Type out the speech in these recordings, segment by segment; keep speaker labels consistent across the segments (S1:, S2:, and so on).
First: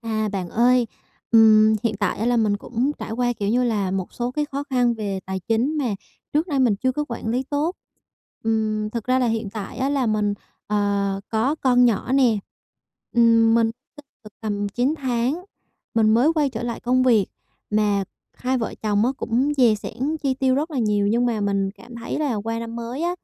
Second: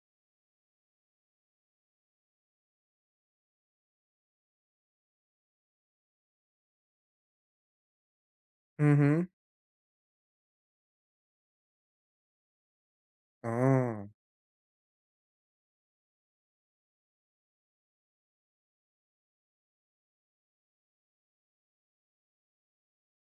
S1: À bạn ơi, ừm, hiện tại á là mình cũng trải qua, kiểu như là, một số cái khó khăn về tài chính mà trước nay mình chưa có quản lý tốt. Ừm,
S2: Ừm
S1: thực ra
S2: hứm.
S1: là hiện tại á là mình, ờ, có con nhỏ nè. Ừm, mình
S2: Ồ.
S1: được tầm 9 tháng mình mới quay trở lại công việc. Mà hai vợ chồng á cũng dè xẻn chi tiêu rất là nhiều, nhưng mà mình cảm thấy là qua năm mới á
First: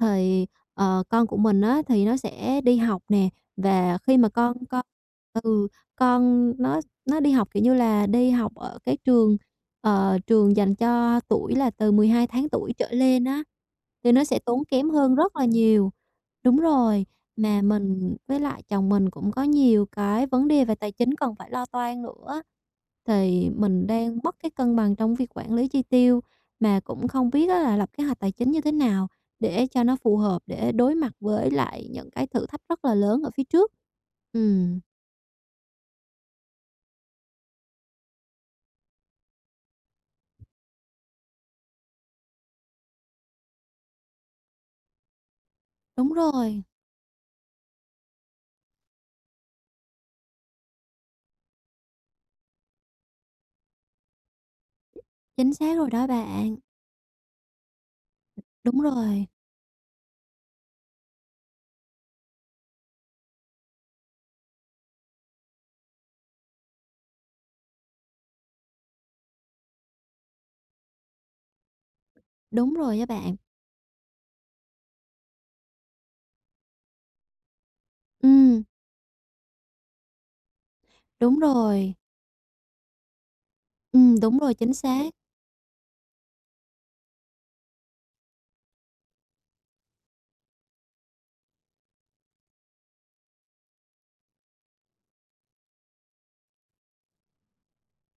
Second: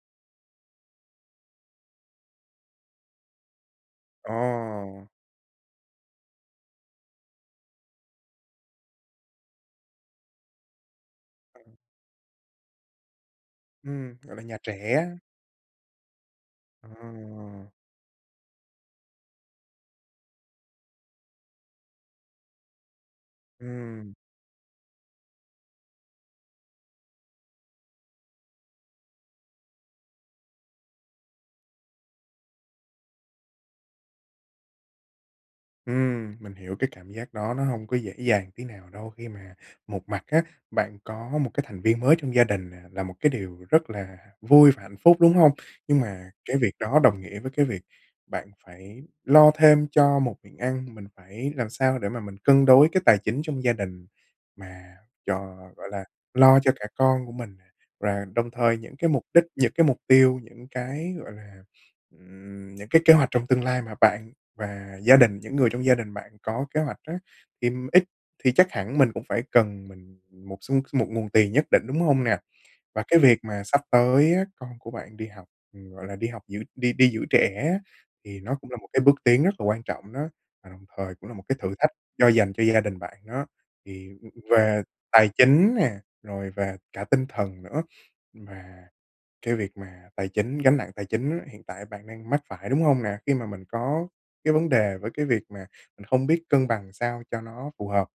S1: thì, ờ, con của mình á thì nó sẽ đi học nè. Và khi mà con con
S2: Ồ.
S1: ừ, con nó nó đi học, kiểu như là, đi học ở cái trường, ờ, trường dành cho tuổi là từ 12 tháng tuổi trở lên á, thì
S2: Ừm,
S1: nó
S2: gọi
S1: sẽ
S2: là nhà
S1: tốn kém
S2: trẻ.
S1: hơn rất là nhiều đúng rồi, mà
S2: Ồ.
S1: mình với lại chồng mình cũng có nhiều cái vấn đề về tài chính cần phải lo toan nữa á. Thì mình
S2: Ừm.
S1: đang mất cái cân bằng trong việc quản lý chi tiêu, mà cũng không biết á là lập kế hoạch tài chính như thế nào để cho nó phù hợp để đối mặt với lại những cái thử thách rất là lớn ở phía trước? Ừm.
S2: Ừm, mình hiểu cái cảm giác đó nó hông có dễ dàng tí nào đâu khi mà một mặt á, bạn có một cái thành viên mới trong gia đình nè là một cái điều rất là vui và hạnh phúc, đúng hông? Nhưng
S1: Đúng
S2: mà cái
S1: rồi.
S2: việc đó đồng nghĩa với cái việc bạn phải lo thêm cho một miệng ăn, mình phải làm sao để mà mình cân đối cái tài chính trong gia đình mà cho,
S1: Chính xác rồi
S2: gọi là,
S1: đó bạn.
S2: lo cho cả con của mình. Và đồng thời
S1: Đúng
S2: những cái mục
S1: rồi.
S2: đích, những cái mục tiêu, những cái, gọi là, ừm, những cái kế hoạch trong tương lai mà bạn và gia đình, những người trong gia đình bạn có kế hoạch á, thì ít thì chắc hẳn mình cũng phải cần mình một số một nguồn tiền nhất định, đúng hông nè?
S1: Đúng rồi
S2: Và
S1: á
S2: cái
S1: bạn.
S2: việc mà sắp tới á con của bạn đi học, gọi là, đi học giữ đi đi giữ trẻ á, thì nó
S1: Ừm.
S2: cũng là một cái bước tiến rất là quan trọng đó, và đồng thời cũng là
S1: Đúng
S2: một cái thử thách
S1: rồi.
S2: cho dành cho gia đình bạn đó,
S1: Ừm,
S2: thì v
S1: đúng rồi, chính
S2: về
S1: xác.
S2: tài chính nè, rồi về cả tinh thần nữa. Và cái việc mà tài chính gánh nặng tài chính hiện tại bạn đang mắc phải, đúng hông nè? Khi mà mình có cái vấn đề với cái việc mà mình không biết cân bằng làm sao cho nó phù hợp.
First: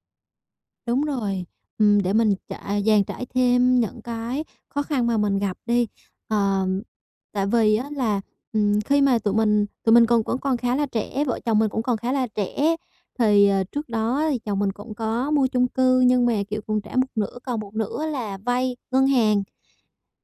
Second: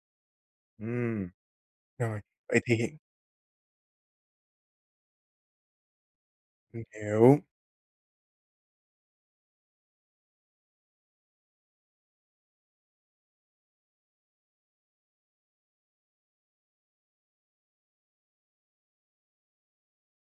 S1: Đúng
S2: Ừm,
S1: rồi, ừm, để
S2: rồi,
S1: mình
S2: vậy thì
S1: trả dàn trải thêm những cái khó khăn mà mình gặp đi. Ờ,
S2: Mình hiểu.
S1: tại vì á là, ừm, khi mà tụi mình tụi mình còn vẫn còn khá là trẻ, vợ chồng mình cũng còn khá là trẻ, thì, ờ, trước đó thì chồng mình cũng có mua chung cư nhưng mà, kiểu, còn trả một nửa, còn một nửa là vay ngân hàng.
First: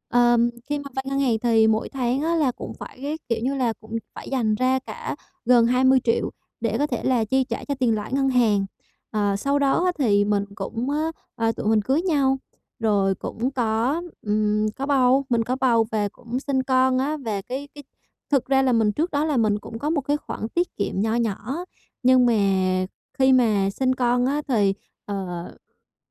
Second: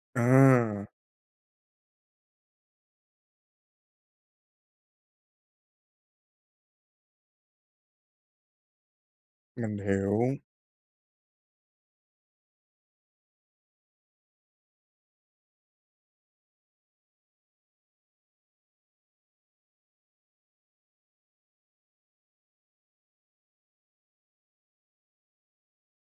S1: Ờm, khi
S2: À.
S1: mà vay ngân hàng thì mỗi tháng á là cũng phải, cái kiểu như là, cũng phải dành ra cả gần 20.000.000 để có thể là chi trả cho tiền lãi ngân hàng. Ờ, sau
S2: Mình
S1: đó á
S2: hiểu.
S1: thì mình cũng, ờ, tụi mình cưới nhau rồi cũng có, ừm, có bầu, mình có bầu và cũng sinh con á. Và cái cái thực ra là mình trước đó là mình cũng có một cái khoản tiết kiệm nho nhỏ, nhưng mà khi mà sinh con á thì, ờ,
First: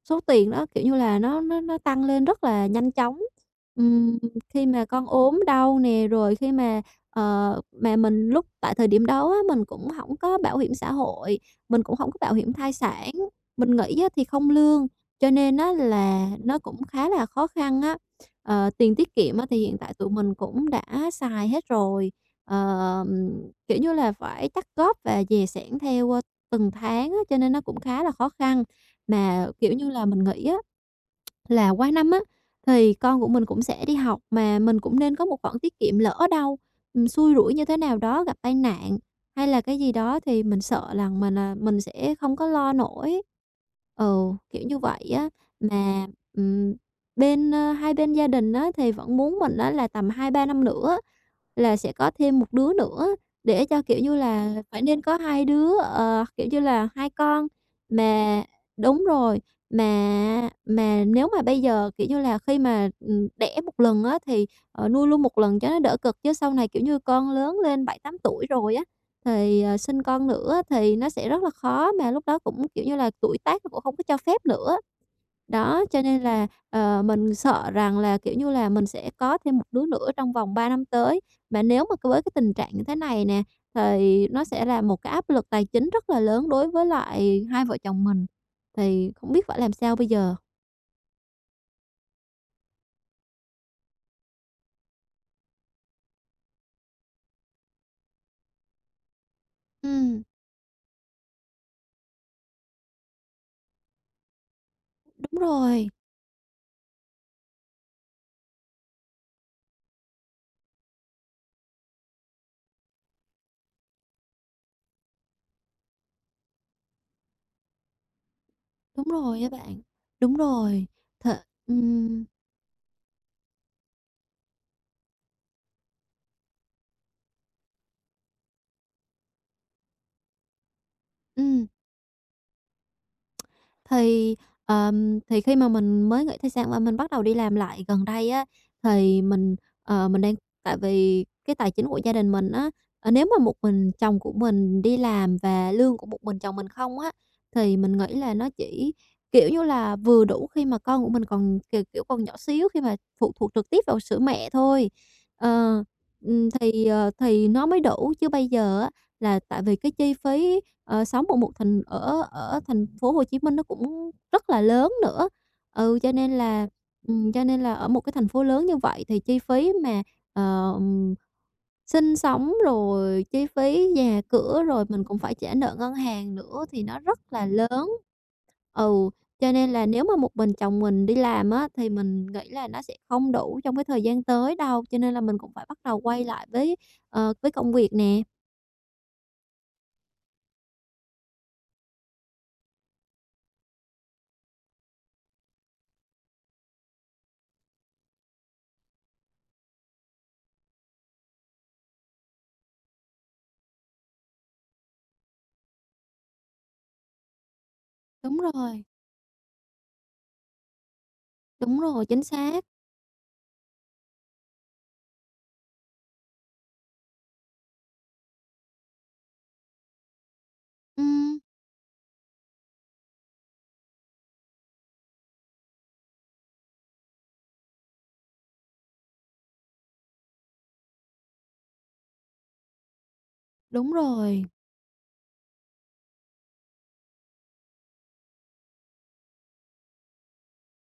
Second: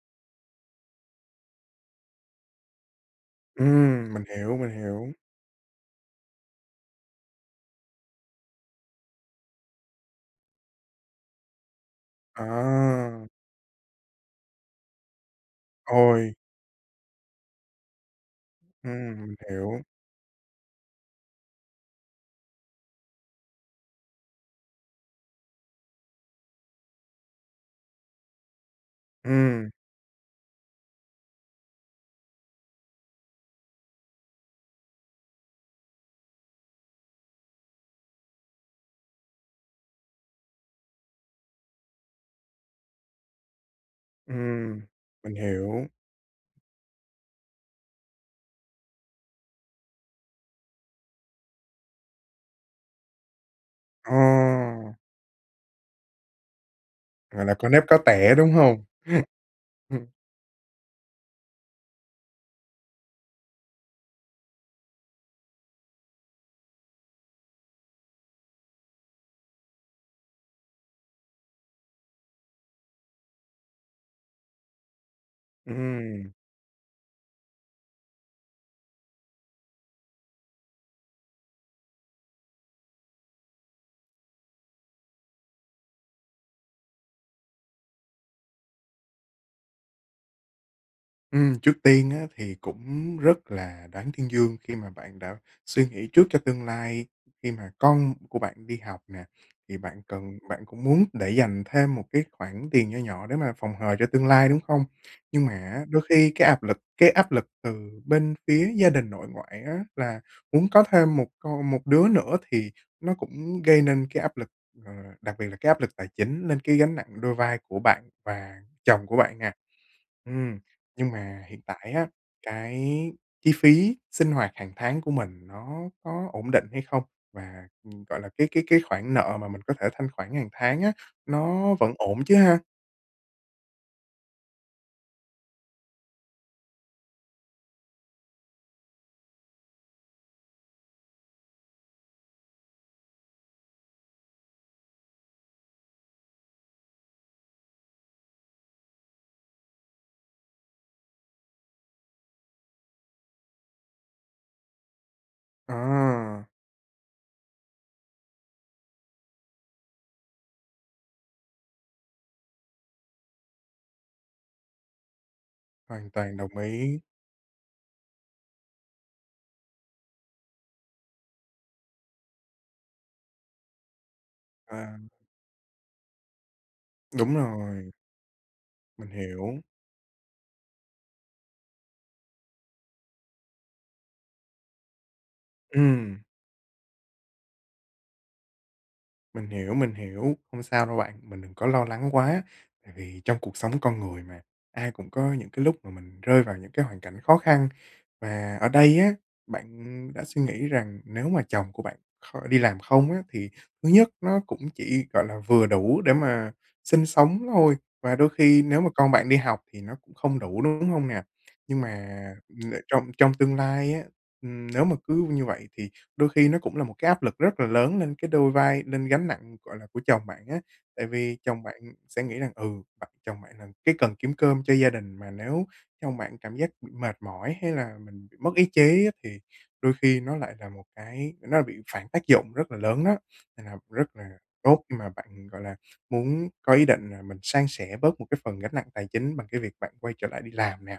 S1: số tiền nó, kiểu như là, nó nó nó tăng lên rất là nhanh chóng.
S2: Ừm,
S1: Ừm,
S2: mình hiểu,
S1: khi
S2: mình
S1: mà con
S2: hiểu.
S1: ốm đau nè, rồi khi mà, ờ, mà mình lúc tại thời điểm đó á mình cũng hổng có bảo hiểm xã hội, mình cũng hổng có bảo
S2: Ờ.
S1: hiểm thai sản, mình nghỉ á thì không lương, cho nên á là
S2: Ôi!
S1: nó cũng khá là khó khăn á. Ờ, tiền tiết
S2: Ừm, mình
S1: kiệm á thì hiện
S2: hiểu.
S1: tại tụi mình cũng đã xài hết rồi, ờm, kiểu như là, phải chắt góp và dè sẻn theo, ơ, từng tháng á, cho nên nó cũng khá là khó khăn. Mà
S2: Ừm.
S1: kiểu như là, mình nghĩ á là qua năm á thì con của mình cũng sẽ đi học, mà mình cũng nên có một khoản tiết kiệm, lỡ đâu mình xui rủi như thế nào đó, gặp tai nạn hay là cái gì đó thì mình sợ rằng mình, à, mình sẽ không có lo nổi. Ừ, kiểu như
S2: Ừm,
S1: vậy á.
S2: mình hiểu.
S1: Mà, ừm, bên ơ, hai bên gia đình á thì vẫn muốn mình á là tầm 2-3 năm nữa là sẽ có thêm một đứa nữa để cho, kiểu như là, phải
S2: Ồ!
S1: nên có hai đứa, ờ, kiểu như là 2
S2: Gọi
S1: con.
S2: là có nếp có tẻ,
S1: Mà
S2: đúng hông?
S1: đúng rồi, mà mà nếu mà bây giờ, kiểu như là, khi mà, ừm, đẻ 1 lần á thì, ờ, nuôi luôn 1 lần cho nó đỡ cực, chứ sau này, kiểu như, con lớn lên 7-8 tuổi rồi á thì, ờ, sinh con nữa á thì nó sẽ rất là khó, mà lúc đó cũng, kiểu như là, tuổi tác nó cũng hổng có cho phép nữa. Đó, cho nên
S2: Ừm.
S1: là, ờ, mình sợ rằng là, kiểu như là, mình sẽ có thêm một đứa nữa trong vòng 3 năm tới, mà nếu mà c với cái tình trạng như thế này nè, thì nó sẽ là một cái áp lực tài chính rất là lớn đối với lại hai vợ chồng mình. Thì không biết phải làm sao bây giờ?
S2: Ừm, trước tiên á thì cũng rất là đáng tuyên dương khi mà bạn đã suy nghĩ trước cho tương lai. Khi mà con của bạn đi học nè, thì bạn
S1: Ừm.
S2: cần bạn cũng muốn để dành thêm một cái khoản tiền nho nhỏ để mà phòng hờ cho tương lai, đúng không?
S1: Đúng
S2: Nhưng mà á
S1: rồi.
S2: đôi khi cái áp lực cái áp lực từ bên phía gia đình nội ngoại á là muốn có thêm 1 con một đứa nữa thì nó cũng gây nên cái áp lực, ờ, đặc biệt là cái áp lực tài chính nên cái gánh nặng đôi vai của bạn và
S1: Đúng
S2: chồng của bạn
S1: rồi á
S2: nè.
S1: bạn. Đúng
S2: Ừm,
S1: rồi,
S2: nhưng
S1: th
S2: mà hiện tại á,
S1: ừm.
S2: cái chi phí sinh hoạt hàng tháng của mình nó có ổn định hay không? Và, gọi là, cái cái cái khoản nợ mà mình có thể thanh khoản hàng tháng á,
S1: Ừm.
S2: nó vẫn ổn chứ ha?
S1: Thì, ờm, thì khi mà mình mới nghỉ thai sản và mình bắt đầu đi làm lại gần đây á, thì mình, ờ, mình đang tại vì cái tài chính của gia đình mình á, ờ, nếu mà một mình chồng của mình đi làm và lương của một mình chồng mình không á, thì mình nghĩ là nó chỉ, kiểu như là, vừa đủ khi mà con của mình còn, k kiểu, còn nhỏ xíu khi mà phụ thuộc trực tiếp vào sữa mẹ thôi. Ờ,
S2: Ờ.
S1: ừm, thì, ờ, thì nó mới đủ. Chứ bây giờ á, là tại vì cái chi phí, ờ, sống ở một thành ở ở thành phố Hồ Chí Minh nó cũng rất là lớn nữa, ừ,
S2: Hoàn
S1: cho nên
S2: toàn đồng
S1: là
S2: ý.
S1: ừm, cho nên là ở một cái thành phố lớn như vậy thì chi phí mà, ờ, sinh sống, rồi chi phí nhà cửa, rồi
S2: À.
S1: mình cũng phải trả nợ ngân hàng nữa thì nó rất
S2: Đúng
S1: là lớn.
S2: rồi.
S1: Ừ,
S2: Mình hiểu.
S1: cho nên là nếu mà một mình chồng mình đi làm á, thì mình nghĩ là nó sẽ không đủ trong cái thời gian tới đâu, cho nên là mình cũng phải bắt đầu
S2: Ừm.
S1: quay lại với, ờ, với công việc nè.
S2: Mình hiểu, mình hiểu. Không sao đâu bạn, mình đừng có lo lắng quá, tại vì trong cuộc sống con người mà, ai cũng có những cái lúc mà mình rơi vào những cái hoàn cảnh khó khăn. Và ở đây á, bạn đã suy nghĩ rằng nếu mà chồng của bạn kho đi làm không á thì thứ nhất nó cũng chỉ gọi là vừa đủ để mà sinh sống thôi, và đôi
S1: Đúng
S2: khi nếu
S1: rồi.
S2: mà con bạn đi học thì nó cũng không đủ, đúng hông nè?
S1: Đúng
S2: Nhưng mà
S1: rồi, chính xác.
S2: n trong trong tương lai á, ừm, nếu mà cứ như vậy thì đôi khi nó cũng là một cái áp lực rất là lớn lên cái đôi vai, nên gánh nặng, gọi là, của chồng bạn á, tại
S1: Ừm.
S2: vì chồng bạn sẽ nghĩ rằng ừ, bạ chồng bạn là cái cần kiếm cơm cho gia đình, mà nếu chồng bạn cảm giác bị mệt mỏi hay là mình bị mất ý chí á thì đôi khi nó lại là một cái nó lại bị phản tác dụng rất là lớn đó. Nên là
S1: Đúng
S2: rất là
S1: rồi.
S2: tốt khi mà bạn, gọi là, muốn có ý định là mình san sẻ bớt một cái phần gánh nặng tài chính bằng cái việc bạn quay trở lại đi làm nè.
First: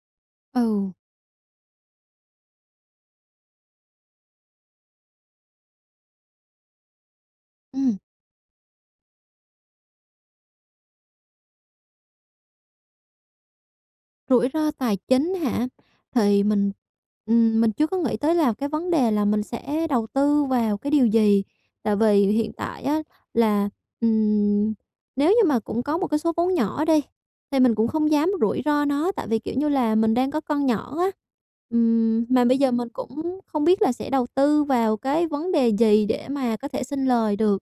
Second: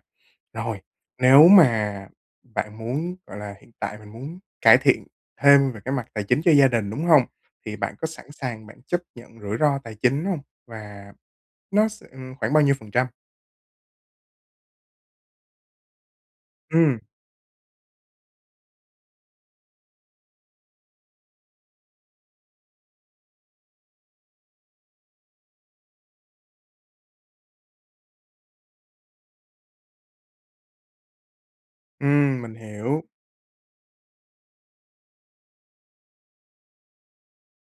S2: Rồi,
S1: Ừ.
S2: nếu mà bạn muốn, gọi là, hiện tại mình muốn cải thiện thêm về cái mặt tài chính cho gia đình, đúng hông, thì bạn
S1: Ừm.
S2: có sẵn sàng bạn chấp nhận rủi ro tài chính hông? Và nó s ừm, khoảng bao nhiêu phần trăm?
S1: Rủi ro tài chính hả? Thì mình,
S2: Ừm!
S1: ừm, mình chưa có nghĩ tới là cái vấn đề là mình sẽ đầu tư vào cái điều gì. Tại vì hiện tại á là, ừm, nếu như mà cũng có một cái số vốn nhỏ đi, thì mình cũng không dám rủi ro nó, tại vì, kiểu như là, mình đang có con nhỏ á. Ừm,
S2: Ừm,
S1: mà
S2: mình
S1: bây giờ mình
S2: hiểu.
S1: cũng không biết là sẽ đầu tư vào cái vấn đề gì để mà có thể sinh lời được.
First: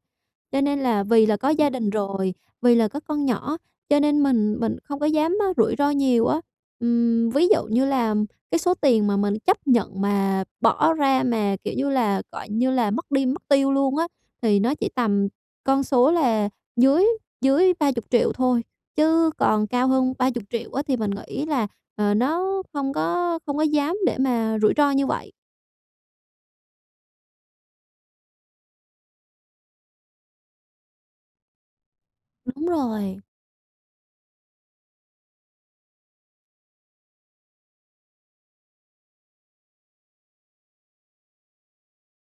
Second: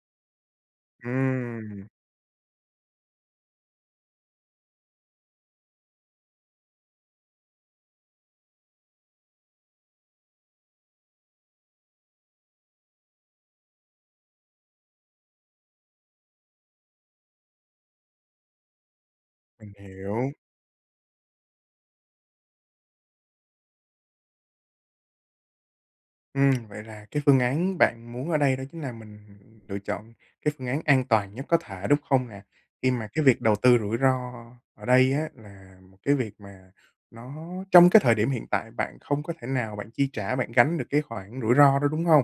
S1: Cho nên là vì là có gia
S2: Ừm.
S1: đình rồi, vì là có con nhỏ, cho nên mình mình không có dám á rủi ro nhiều á. Ừm, ví dụ như là cái số tiền mà mình chấp nhận mà bỏ ra, mà kiểu như là, gọi như là, mất đi mất tiêu luôn á thì nó chỉ tầm con số là dưới dưới 30.000.000 thôi, chứ còn
S2: Mình
S1: cao hơn ba
S2: hiểu.
S1: chục triệu á thì mình nghĩ là, ờ, nó không có không có dám để mà rủi ro như vậy.
S2: Ừm, vậy là cái phương án bạn muốn ở đây đó chính là mình lựa chọn cái phương án an toàn nhất có thể, đúng không nè?
S1: Đúng
S2: Khi mà
S1: rồi.
S2: cái việc đầu tư rủi ro ở đây á là một cái việc mà nó trong cái thời điểm hiện tại bạn không có thể nào bạn chi trả, bạn gánh được cái khoản rủi ro đó, đúng hông?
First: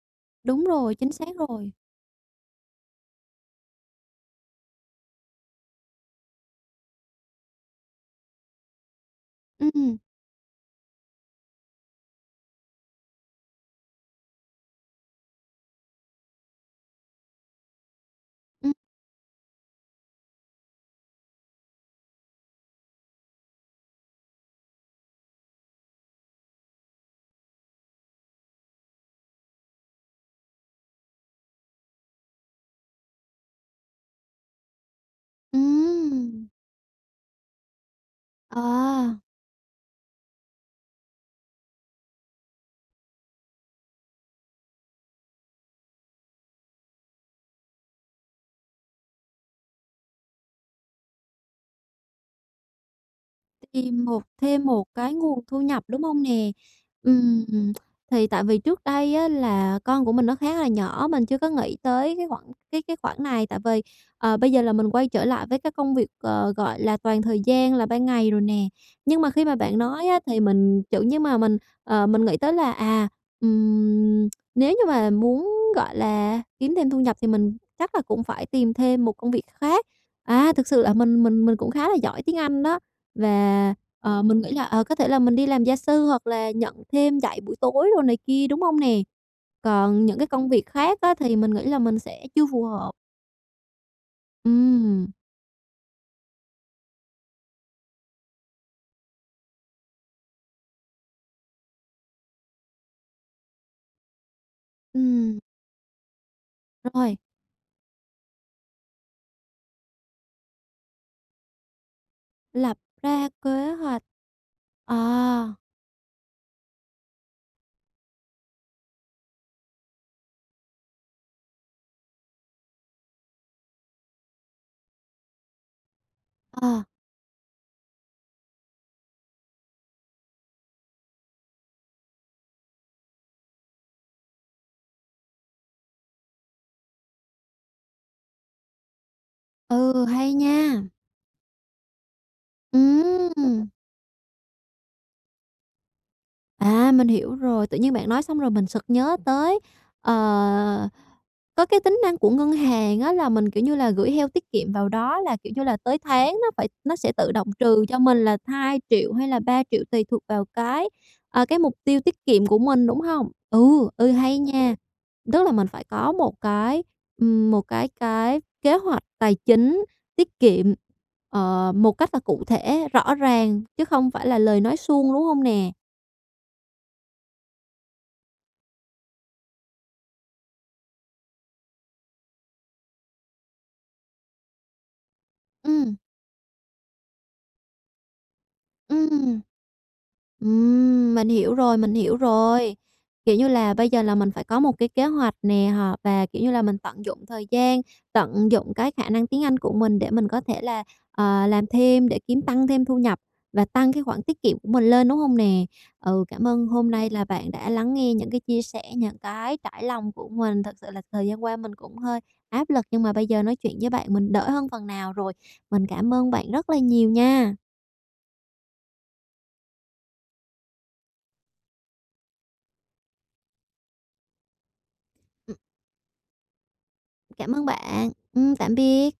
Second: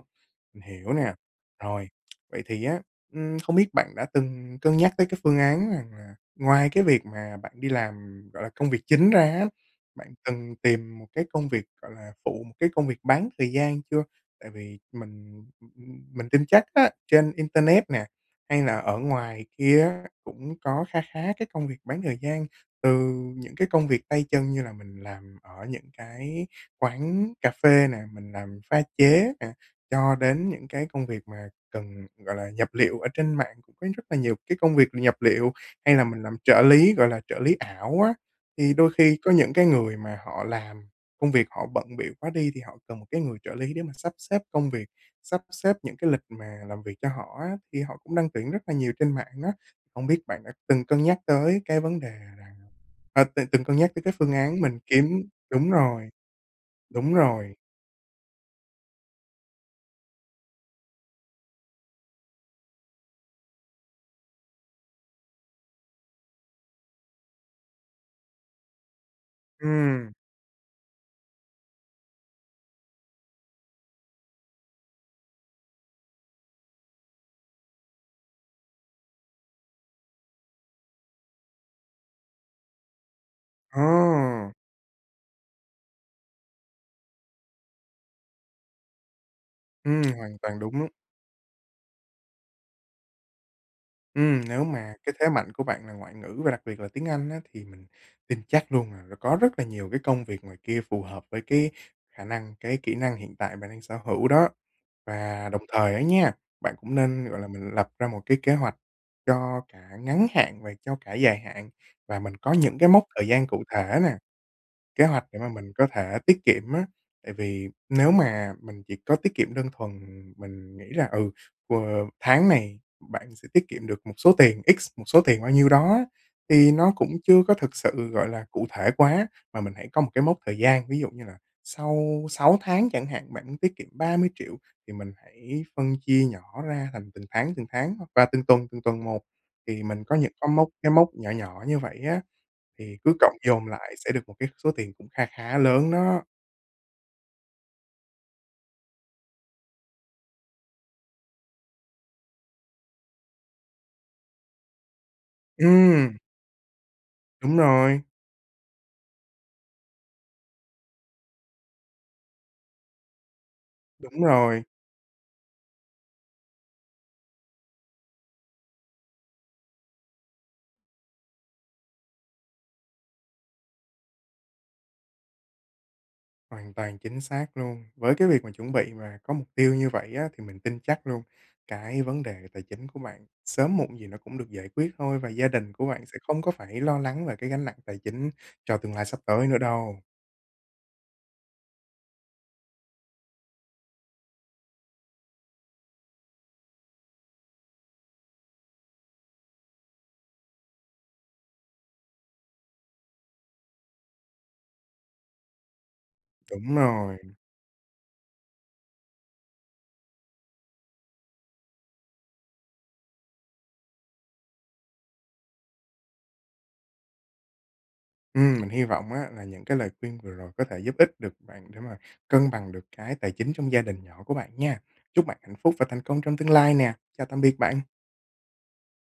S2: Mình
S1: Đúng
S2: hiểu
S1: rồi, chính
S2: nè.
S1: xác rồi.
S2: Rồi, vậy thì á, ưm, không biết bạn đã từng cân nhắc tới cái phương án rằng là ngoài cái việc mà bạn đi làm, ừm, gọi là, công việc chính ra á,
S1: Ừm.
S2: bạn cần tìm một cái công việc, gọi là, phụ, một cái công việc bán thời gian chưa? Tại vì mình m m mình tin chắc á trên internet nè hay
S1: Ừm.
S2: là ở ngoài kia á cũng có kha khá cái công việc bán thời gian, từ những cái công việc tay chân như là mình làm ở những cái quán cà phê nè, mình làm pha chế nè, cho đến những cái công việc mà cần, gọi là, nhập liệu, ở trên mạng cũng có rất là nhiều cái công việc nhập liệu, hay là mình làm
S1: Ừm!
S2: trợ lý, gọi là trợ lý ảo á. Thì đôi
S1: À.
S2: khi có những cái người mà họ làm, công việc họ bận bịu quá đi thì họ cần một cái người trợ lý để mà sắp xếp công việc, sắp xếp những cái lịch mà làm việc cho họ á thì họ cũng đăng tuyển rất là nhiều trên mạng á. Không biết bạn đã từng cân nhắc tới cái vấn đề rằng ờ, từng từng cân nhắc tới
S1: Tìm
S2: cái
S1: một
S2: phương án
S1: thêm
S2: mình
S1: một cái
S2: kiếm
S1: nguồn thu
S2: đúng
S1: nhập, đúng
S2: rồi.
S1: hông nè?
S2: Đúng
S1: Ừm,
S2: rồi.
S1: thì tại vì trước đây á là con của mình nó khá là nhỏ, mình chưa có nghĩ tới cái khoản cái cái khoản này. Tại vì, ờ, bây giờ là mình quay trở lại với cái công việc, ờ, gọi là toàn thời gian là ban ngày rồi nè, nhưng mà khi mà bạn nói
S2: Ừm.
S1: á thì mình, kiểu như mà mình, ờ, mình nghĩ tới là à, ừm, nếu như mà muốn, gọi là, kiếm thêm thu nhập thì mình chắc là cũng phải tìm thêm một công việc khác. À, thực sự là mình mình mình cũng khá là giỏi tiếng Anh đó và, ờ, mình nghĩ
S2: Ồ!
S1: là ờ, có thể là mình đi làm gia sư hoặc là nhận thêm dạy buổi tối đồ này kia, đúng hông nè?
S2: Ừm,
S1: Còn những cái
S2: hoàn
S1: công
S2: toàn
S1: việc
S2: đúng đó.
S1: khác á thì mình nghĩ là mình sẽ chưa phù hợp.
S2: Ừm, nếu mà
S1: Ừm.
S2: cái thế mạnh của bạn là ngoại ngữ, và đặc biệt là tiếng Anh á, thì mình tin chắc luôn là nó có rất là nhiều cái công việc ngoài kia phù hợp với cái khả năng, cái kỹ năng hiện tại bạn đang sở hữu đó.
S1: Ừm.
S2: Và đồng thời á nha, bạn cũng
S1: Rồi.
S2: nên, gọi là, mình lập ra một cái kế hoạch cho cả ngắn hạn và cho cả dài hạn, và mình có
S1: Lập
S2: những cái mốc thời
S1: ra
S2: gian cụ
S1: kế
S2: thể
S1: hoạch.
S2: nè,
S1: À.
S2: kế hoạch để mà mình có thể tiết kiệm á. Tại vì nếu mà mình chỉ có tiết kiệm đơn thuần, mình nghĩ là ừ, q tháng này bạn sẽ tiết kiệm được một số tiền X, một số tiền bao nhiêu đó á thì
S1: Ờ.
S2: nó cũng chưa có thực sự, gọi là, cụ thể quá, mà mình hãy có một cái mốc thời gian. Ví dụ như là sau 6 tháng chẳng hạn, bạn muốn tiết kiệm 30.000.000 thì mình hãy phân chia nhỏ ra thành từng tháng, từng tháng hoặc qua từng tuần, từng tuần một thì mình
S1: Ừ,
S2: có những
S1: hay
S2: có mốc
S1: nha!
S2: cái mốc nhỏ nhỏ như vậy á, thì cứ cộng dồn
S1: Ừm!
S2: lại sẽ được một cái số tiền cũng kha khá lớn đó!
S1: À, mình hiểu rồi. Tự nhiên bạn nói xong rồi mình sực nhớ tới, ờ, có cái tính năng của ngân hàng á là mình, kiểu như là, gửi heo tiết kiệm vào đó là, kiểu như là, tới
S2: Ừm!
S1: tháng nó phải nó sẽ tự động
S2: Đúng
S1: trừ cho
S2: rồi.
S1: mình là 2.000.000 hay là 3.000.000 tùy thuộc vào cái, à, cái mục tiêu tiết kiệm của mình, đúng hông? Ừ, ừ,
S2: Đúng
S1: hay
S2: rồi.
S1: nha. Tức là mình phải có một cái, ừm, một cái cái kế hoạch tài chính tiết kiệm, ờ, một cách là cụ thể, rõ ràng chứ không phải là lời nói suông, đúng hông nè?
S2: Hoàn toàn chính xác luôn. Với cái việc mà chuẩn bị mà có mục tiêu như vậy á, thì mình tin chắc luôn cái vấn đề tài chính của bạn sớm muộn gì nó cũng được giải quyết thôi, và gia đình của
S1: Ừm.
S2: bạn sẽ không có phải lo lắng về cái gánh nặng tài chính cho tương lai sắp
S1: Ừm.
S2: tới nữa đâu.
S1: Ừm, mình hiểu rồi, mình hiểu rồi. Kiểu như là, bây giờ là mình phải có một cái kế hoạch nè họ và kiểu như là, mình tận dụng thời gian, tận dụng cái khả năng tiếng Anh của mình để mình có thể là, ờ, làm thêm để kiếm tăng thêm thu nhập và tăng cái khoản tiết kiệm của mình lên, đúng hông nè? Ừ, cảm ơn
S2: Đúng
S1: hôm nay
S2: rồi.
S1: là bạn đã lắng nghe những cái chia sẻ, những cái trải lòng của mình. Thật sự là thời gian qua mình cũng hơi áp lực, nhưng mà bây giờ nói chuyện với bạn mình đỡ hơn phần nào rồi. Mình cảm ơn bạn rất là nhiều nha!
S2: Ừm, mình hy vọng á là những cái lời khuyên vừa rồi có thể giúp ích được bạn để mà cân bằng được cái tài chính trong gia đình nhỏ của bạn nha. Chúc bạn hạnh
S1: Ừm.
S2: phúc và thành công trong tương lai nè. Chào tạm
S1: Cảm
S2: biệt
S1: ơn
S2: bạn.
S1: bạn. Ừm, tạm biệt.